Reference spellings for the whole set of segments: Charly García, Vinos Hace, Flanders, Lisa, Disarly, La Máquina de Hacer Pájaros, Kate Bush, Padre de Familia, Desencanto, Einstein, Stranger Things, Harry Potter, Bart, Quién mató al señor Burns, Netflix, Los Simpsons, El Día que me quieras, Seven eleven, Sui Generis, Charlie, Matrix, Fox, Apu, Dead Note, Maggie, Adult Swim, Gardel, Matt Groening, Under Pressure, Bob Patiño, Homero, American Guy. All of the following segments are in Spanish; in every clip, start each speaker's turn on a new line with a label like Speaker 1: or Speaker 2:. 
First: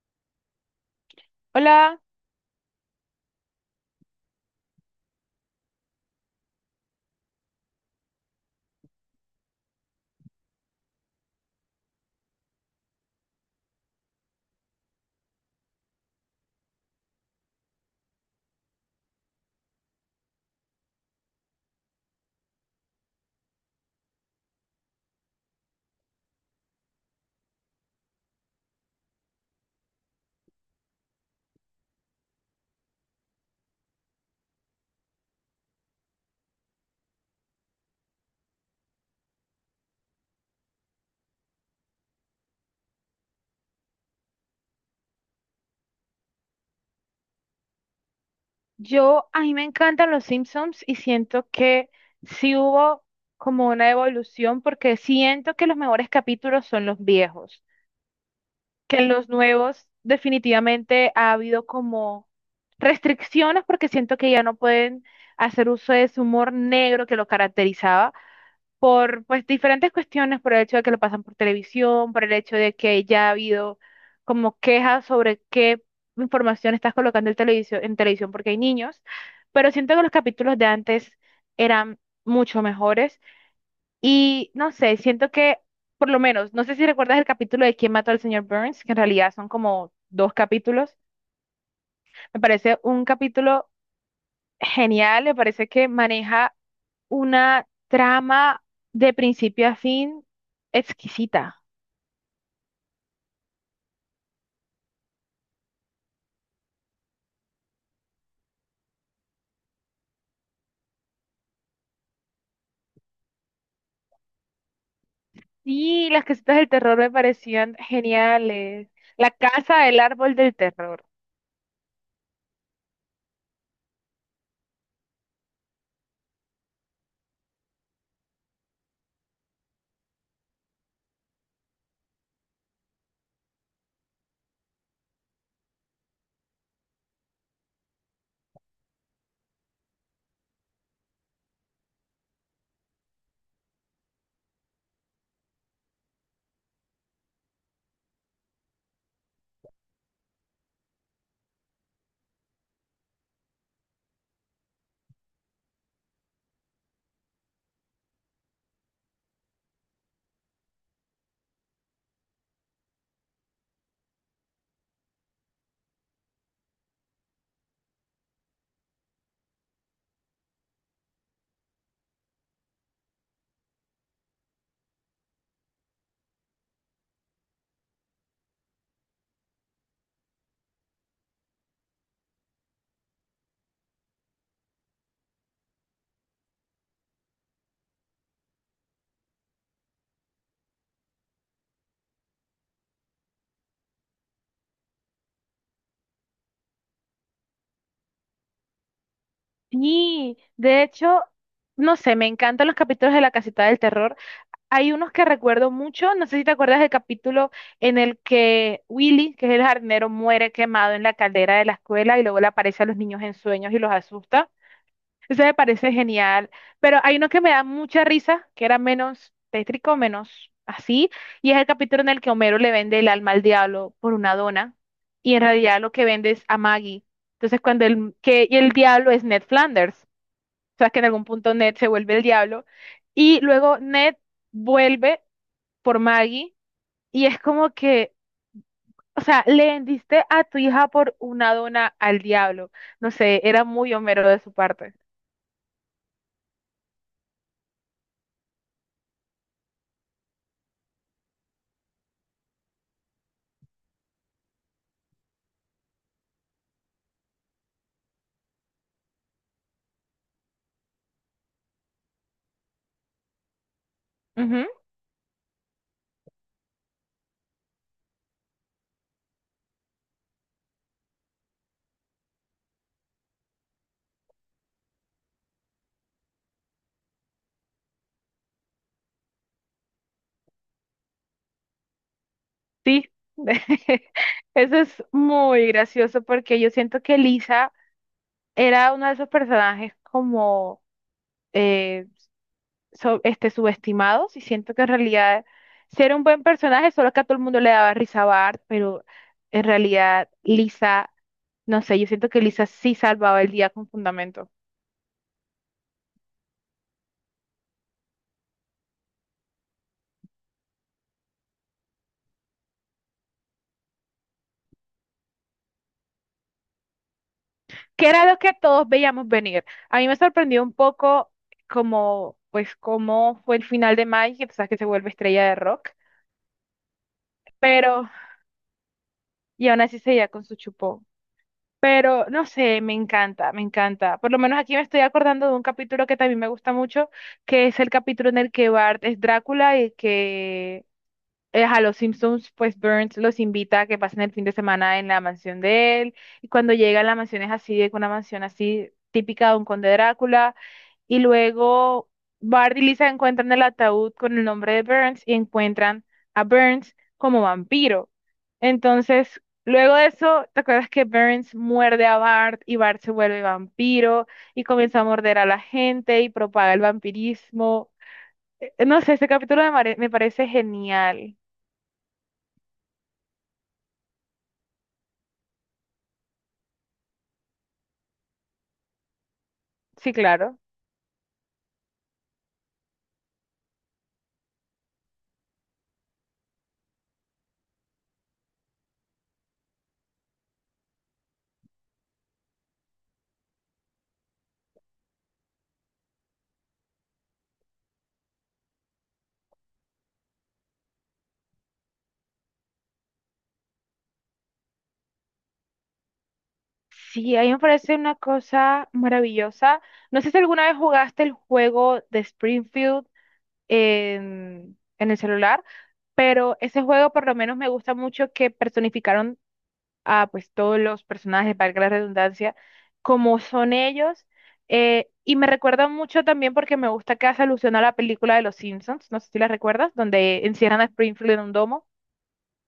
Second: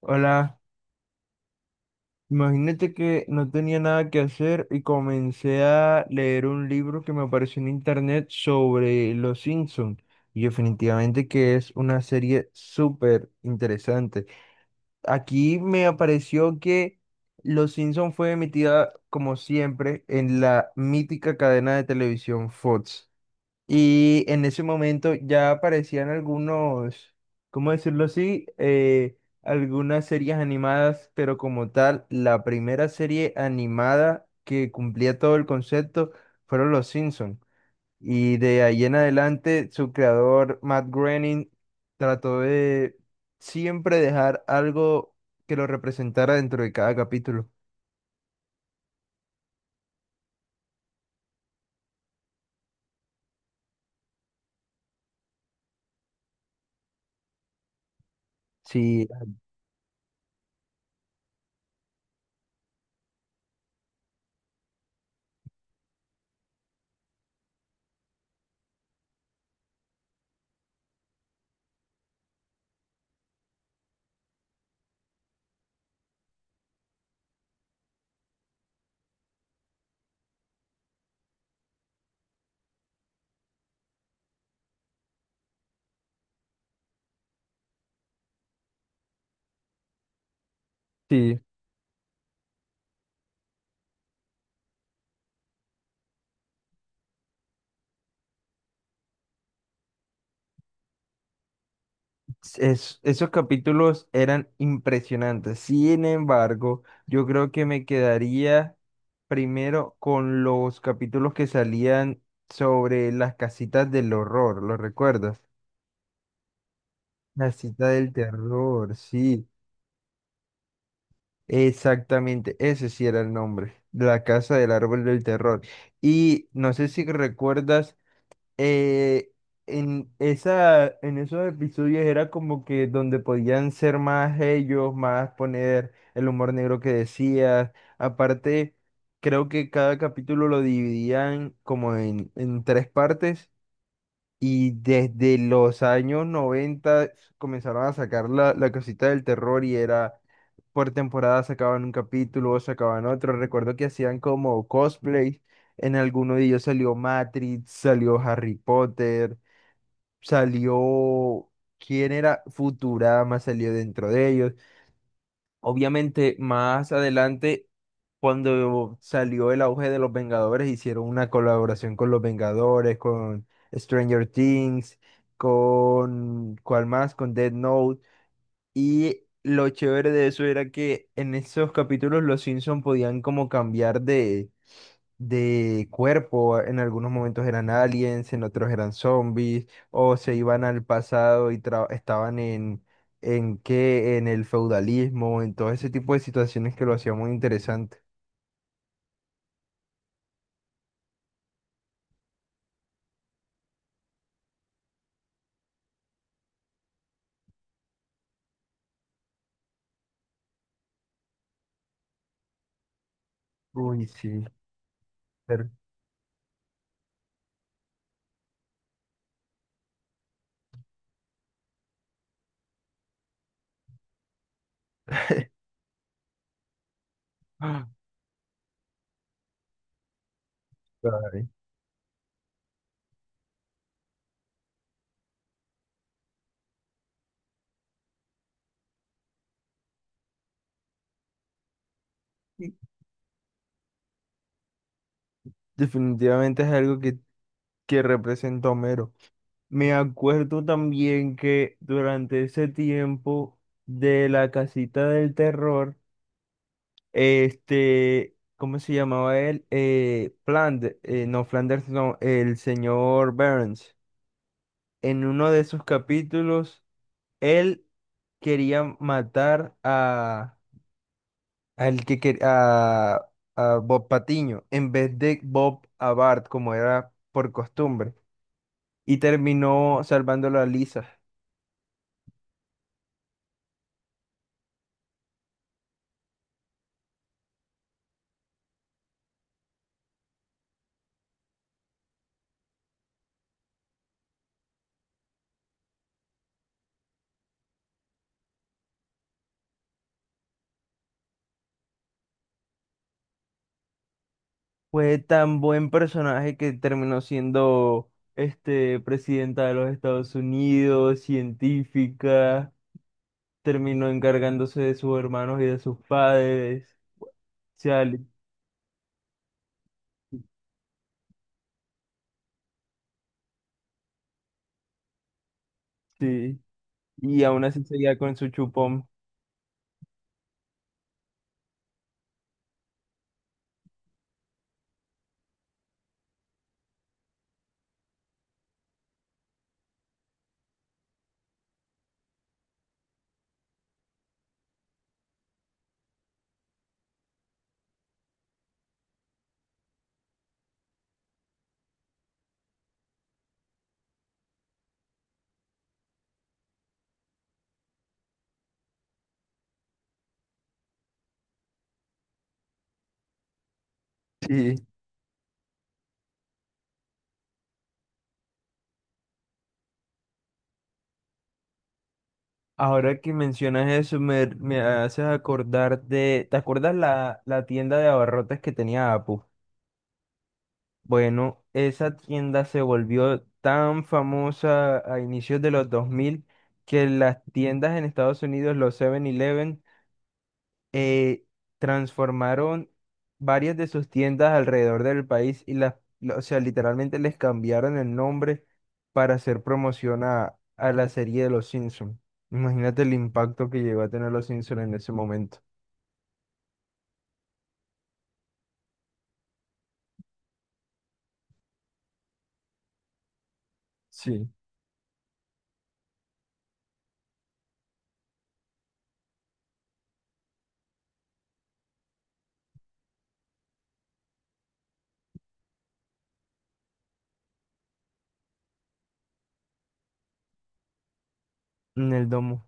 Speaker 1: Hola,
Speaker 2: Hola,
Speaker 1: imagínate que no tenía nada que hacer y comencé a leer un libro que me apareció en internet sobre Los Simpsons y definitivamente que es una serie súper interesante. Aquí me apareció que Los Simpson fue emitida como siempre en la mítica cadena de televisión Fox. Y en ese momento ya aparecían algunos, ¿cómo decirlo así? Algunas series animadas, pero como tal, la primera serie animada que cumplía todo el concepto fueron Los Simpsons. Y de ahí en adelante, su creador, Matt Groening, trató de siempre dejar algo que lo representara dentro de cada capítulo.
Speaker 2: yo a mí me encantan los Simpsons y siento que sí hubo como una evolución porque siento que los mejores capítulos son los viejos, que
Speaker 1: Sí,
Speaker 2: en los nuevos definitivamente ha habido como restricciones porque siento que ya no pueden hacer uso de ese humor negro que lo caracterizaba por pues diferentes cuestiones, por el hecho de que lo pasan por televisión, por el hecho de que ya ha habido como quejas sobre qué información estás colocando en televisión porque hay niños, pero siento que los capítulos de antes eran mucho mejores y no sé, siento que por lo menos, no sé si recuerdas el capítulo de ¿Quién mató al señor Burns?, que en realidad son como dos capítulos,
Speaker 1: sí.
Speaker 2: me parece un capítulo genial, me parece que maneja una trama de principio a fin exquisita.
Speaker 1: Esos capítulos eran impresionantes. Sin embargo, yo creo que me quedaría primero con los capítulos que salían sobre las casitas del horror, ¿lo recuerdas?
Speaker 2: Sí, las casitas del terror me
Speaker 1: La
Speaker 2: parecían
Speaker 1: cita del
Speaker 2: geniales.
Speaker 1: terror,
Speaker 2: La
Speaker 1: sí,
Speaker 2: casa del árbol del terror.
Speaker 1: exactamente, ese sí era el nombre, la casa del árbol del terror. Y no sé si recuerdas eh, en esos episodios era como que donde podían ser más ellos, más poner el humor negro que decías. Aparte, creo que cada capítulo lo dividían como en tres partes y desde los años 90 comenzaron a sacar la cosita del terror y era por temporada sacaban un capítulo, sacaban otro. Recuerdo que hacían como cosplay. En alguno de ellos salió Matrix, salió Harry Potter, salió. ¿Quién era? Futurama salió dentro de ellos. Obviamente, más adelante, cuando salió el auge de los Vengadores, hicieron una colaboración con los Vengadores, con Stranger Things, con. ¿Cuál más? Con Dead Note. Y lo chévere de eso era que en esos capítulos los Simpson podían como cambiar de cuerpo. En algunos momentos eran aliens, en otros eran zombies, o se iban al pasado y estaban en el feudalismo, en todo ese tipo de situaciones que lo hacía muy interesante.
Speaker 2: Sí, de hecho, no sé, me encantan los capítulos de la casita del terror. Hay unos que recuerdo mucho, no sé si te acuerdas del capítulo en el que Willy, que es el jardinero, muere quemado en la caldera de la escuela y luego le aparece a los niños en sueños y los
Speaker 1: Uy, sí.
Speaker 2: asusta. Ese me
Speaker 1: pero-
Speaker 2: parece genial, pero hay uno que me da mucha risa, que era menos tétrico, menos así, y es el capítulo en el que Homero le vende el alma al diablo por una dona, y en realidad lo que vende es a Maggie. Entonces, cuando el, que, y el diablo es Ned Flanders, o sea, que en algún
Speaker 1: Ay,
Speaker 2: punto Ned se vuelve el diablo, y luego Ned vuelve por Maggie, y es como que, o sea, le vendiste a tu hija por una dona al diablo. No sé, era muy Homero de su parte.
Speaker 1: definitivamente es algo que representa a Homero. Me acuerdo también que durante ese tiempo de la casita del terror, ¿cómo se llamaba él? Flanders, no, el señor Burns. En uno de esos capítulos, él quería matar a, al que quer- a Bob Patiño en vez de Bob a Bart, como era por costumbre, y terminó salvándolo a Lisa.
Speaker 2: Sí, eso es muy gracioso porque yo siento que Lisa era uno de esos personajes como eh, subestimados, y siento que en realidad sí era un buen personaje, solo que a todo el mundo le daba risa a Bart, pero en realidad Lisa, no sé, yo siento que Lisa sí salvaba el día con fundamento,
Speaker 1: Fue tan buen personaje que terminó siendo este, presidenta de los Estados Unidos, científica, terminó encargándose de sus hermanos y de sus padres.
Speaker 2: que
Speaker 1: Chale,
Speaker 2: era lo que todos veíamos venir. A mí me sorprendió un poco como, pues, cómo fue el final de Mike, que tú sabes que se vuelve estrella de rock.
Speaker 1: sí. Y aún así
Speaker 2: Pero
Speaker 1: seguía con su chupón.
Speaker 2: y aún así seguía con su chupón. Pero no sé, me encanta, me encanta. Por lo menos aquí me estoy acordando de un capítulo que también me gusta mucho, que es el capítulo en el que Bart es Drácula y que a los Simpsons, pues Burns los invita a que pasen el fin de semana en la mansión de él. Y cuando llegan, la mansión es así, es una mansión así típica de un conde Drácula, y luego Bart y Lisa encuentran el ataúd con el nombre de Burns y encuentran a Burns como vampiro. Entonces, luego de eso, ¿te acuerdas que Burns muerde a Bart y Bart se vuelve vampiro y
Speaker 1: Sí.
Speaker 2: comienza a morder a la gente y propaga el vampirismo? No sé, este capítulo me parece genial.
Speaker 1: Ahora que mencionas eso, me haces acordar de. ¿Te acuerdas la tienda de abarrotes que tenía Apu?
Speaker 2: Sí, claro.
Speaker 1: Bueno, esa tienda se volvió tan famosa a inicios de los 2000 que las tiendas en Estados Unidos, los 7-Eleven eh, transformaron varias de sus tiendas alrededor del país y o sea, literalmente les cambiaron el nombre para hacer promoción a la serie de Los Simpsons. Imagínate el impacto que llegó a tener Los Simpsons en ese momento.
Speaker 2: Sí, a mí me parece una cosa maravillosa. No sé si alguna vez jugaste el juego de Springfield
Speaker 1: Sí,
Speaker 2: en el celular, pero ese juego por lo menos me gusta mucho que personificaron a pues todos los personajes, valga la redundancia, como son ellos. Y me recuerda mucho también porque me gusta que hace alusión a la película de Los Simpsons, no sé si la recuerdas, donde encierran a Springfield en un domo.
Speaker 1: en el domo.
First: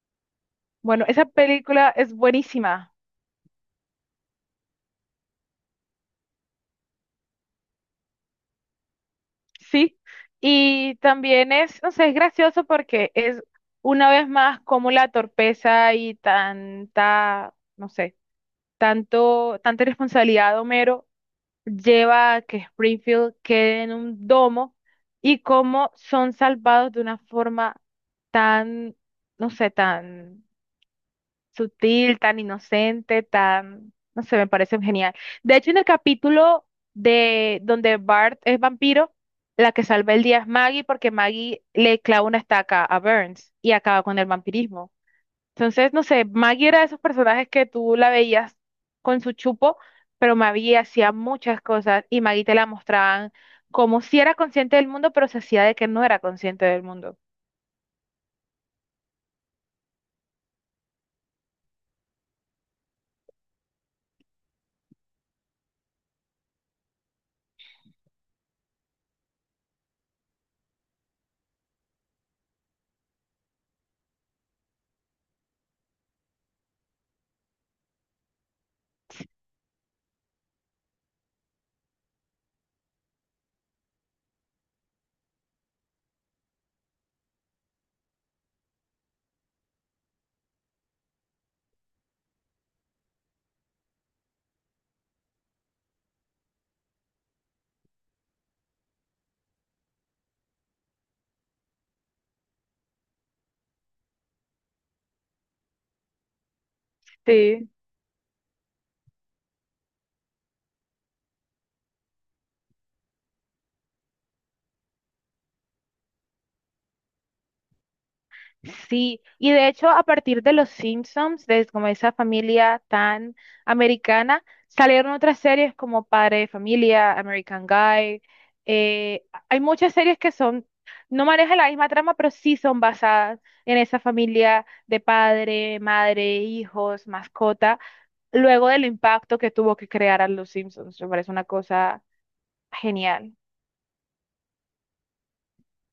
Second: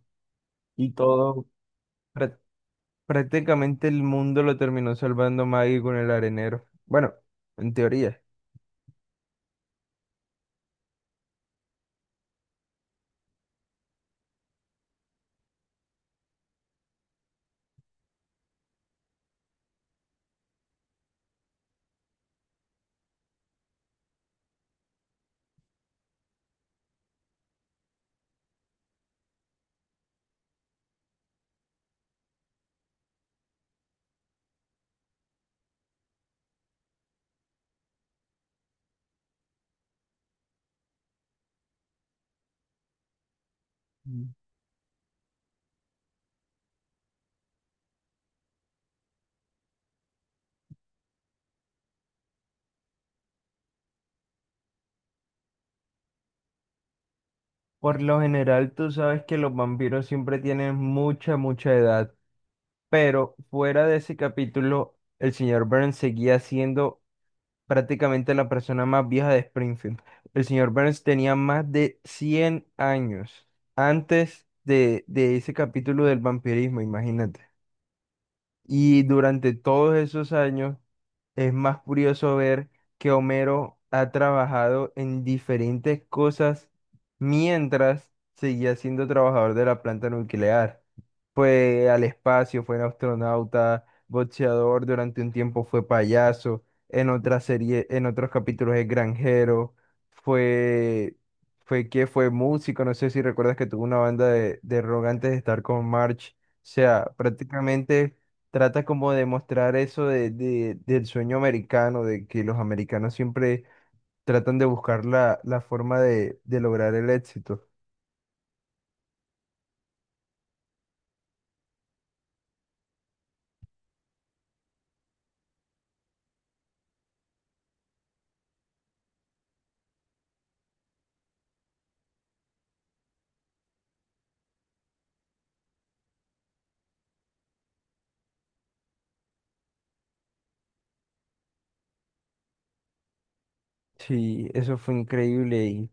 Speaker 1: Y
Speaker 2: Bueno, esa
Speaker 1: todo,
Speaker 2: película es buenísima,
Speaker 1: prácticamente el mundo lo terminó salvando Maggie con el arenero. Bueno, en teoría.
Speaker 2: sí. Y también es, no sé, es gracioso porque es una vez más como la torpeza y tanta, no sé tanto, tanta responsabilidad de Homero lleva a que Springfield quede en un domo, y cómo son salvados de una forma tan, no sé, tan sutil, tan inocente, tan, no sé, me parece genial. De hecho, en el capítulo de donde Bart es vampiro, la que salva el día es Maggie porque Maggie le clava una estaca a Burns y acaba con el
Speaker 1: Mm.
Speaker 2: vampirismo. Entonces, no sé, Maggie era de esos personajes que tú la veías con su chupo, pero Maggie hacía muchas cosas y Maggie te la mostraban como si era consciente del mundo, pero se hacía de que no era consciente del mundo.
Speaker 1: Por lo general, tú sabes que los vampiros siempre tienen mucha, mucha edad, pero fuera de ese capítulo, el señor Burns seguía siendo prácticamente la persona más vieja de Springfield. El señor Burns tenía más de 100 años antes de ese capítulo del vampirismo, imagínate. Y durante todos esos años es más curioso ver que Homero ha trabajado en diferentes cosas mientras seguía siendo trabajador de la planta nuclear. Fue al espacio, fue astronauta, boxeador, durante un tiempo fue payaso, en otra serie, en otros capítulos es granjero, fue, fue músico, no sé si recuerdas que tuvo una banda de rock antes de estar con March. O sea,
Speaker 2: Sí.
Speaker 1: prácticamente trata como de mostrar eso del sueño americano, de que los americanos siempre tratan de buscar la forma de lograr el éxito.
Speaker 2: Sí, y de hecho a partir de Los Simpsons, de como esa familia tan americana, salieron otras series como Padre de Familia, American Guy. eh, Hay muchas series que son, no manejan la misma trama, pero sí son basadas en esa familia de padre, madre, hijos, mascota, luego del impacto que tuvo que crear a Los Simpsons. Me parece una cosa genial.
Speaker 1: Sí, eso fue increíble. Y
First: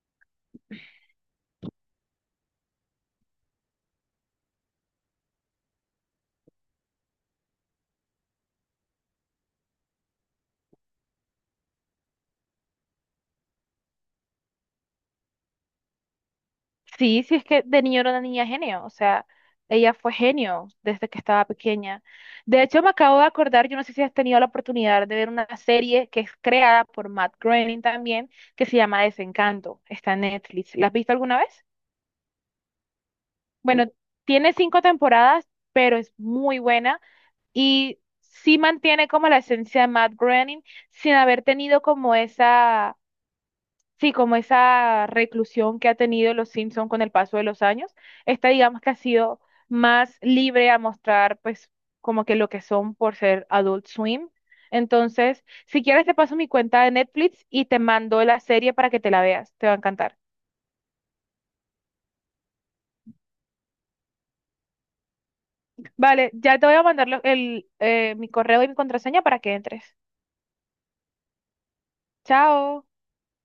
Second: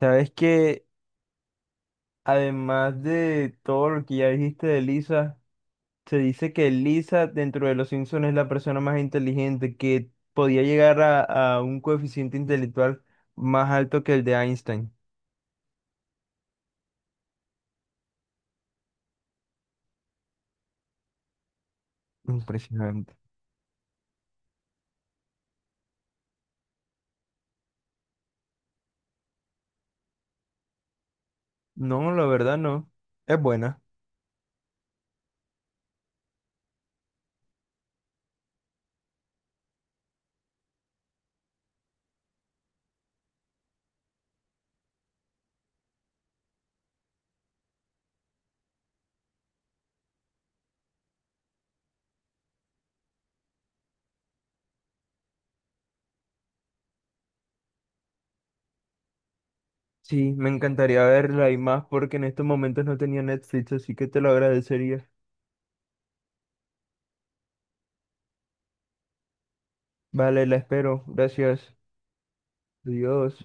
Speaker 1: sabes que además de todo lo que ya dijiste de Lisa, se dice que Lisa dentro de los Simpsons es la persona más inteligente, que podía llegar a, un coeficiente intelectual más alto que el de Einstein.
Speaker 2: Sí, sí es que de niño era una niña genio, o sea, ella fue genio desde que estaba pequeña. De hecho, me
Speaker 1: Impresionante.
Speaker 2: acabo de acordar, yo no sé si has tenido la oportunidad de ver una serie que es creada por Matt Groening también, que se llama Desencanto, está en Netflix. ¿La has visto alguna vez?
Speaker 1: No, la verdad no. Es buena.
Speaker 2: Bueno, tiene 5 temporadas, pero es muy buena y sí mantiene como la esencia de Matt Groening sin haber tenido como esa, sí, como esa reclusión que ha tenido los Simpson con el paso de los años. Esta digamos que ha sido más libre a mostrar pues como que lo que son por ser Adult Swim. Entonces, si quieres te paso mi cuenta de Netflix y te mando la serie para que te la veas, te va a encantar.
Speaker 1: Sí, me encantaría verla y más porque en estos momentos no tenía Netflix, así que te lo agradecería.
Speaker 2: Vale, ya te voy a mandar mi correo y mi contraseña para que entres.
Speaker 1: Vale, la espero. Gracias.
Speaker 2: Chao.
Speaker 1: Adiós.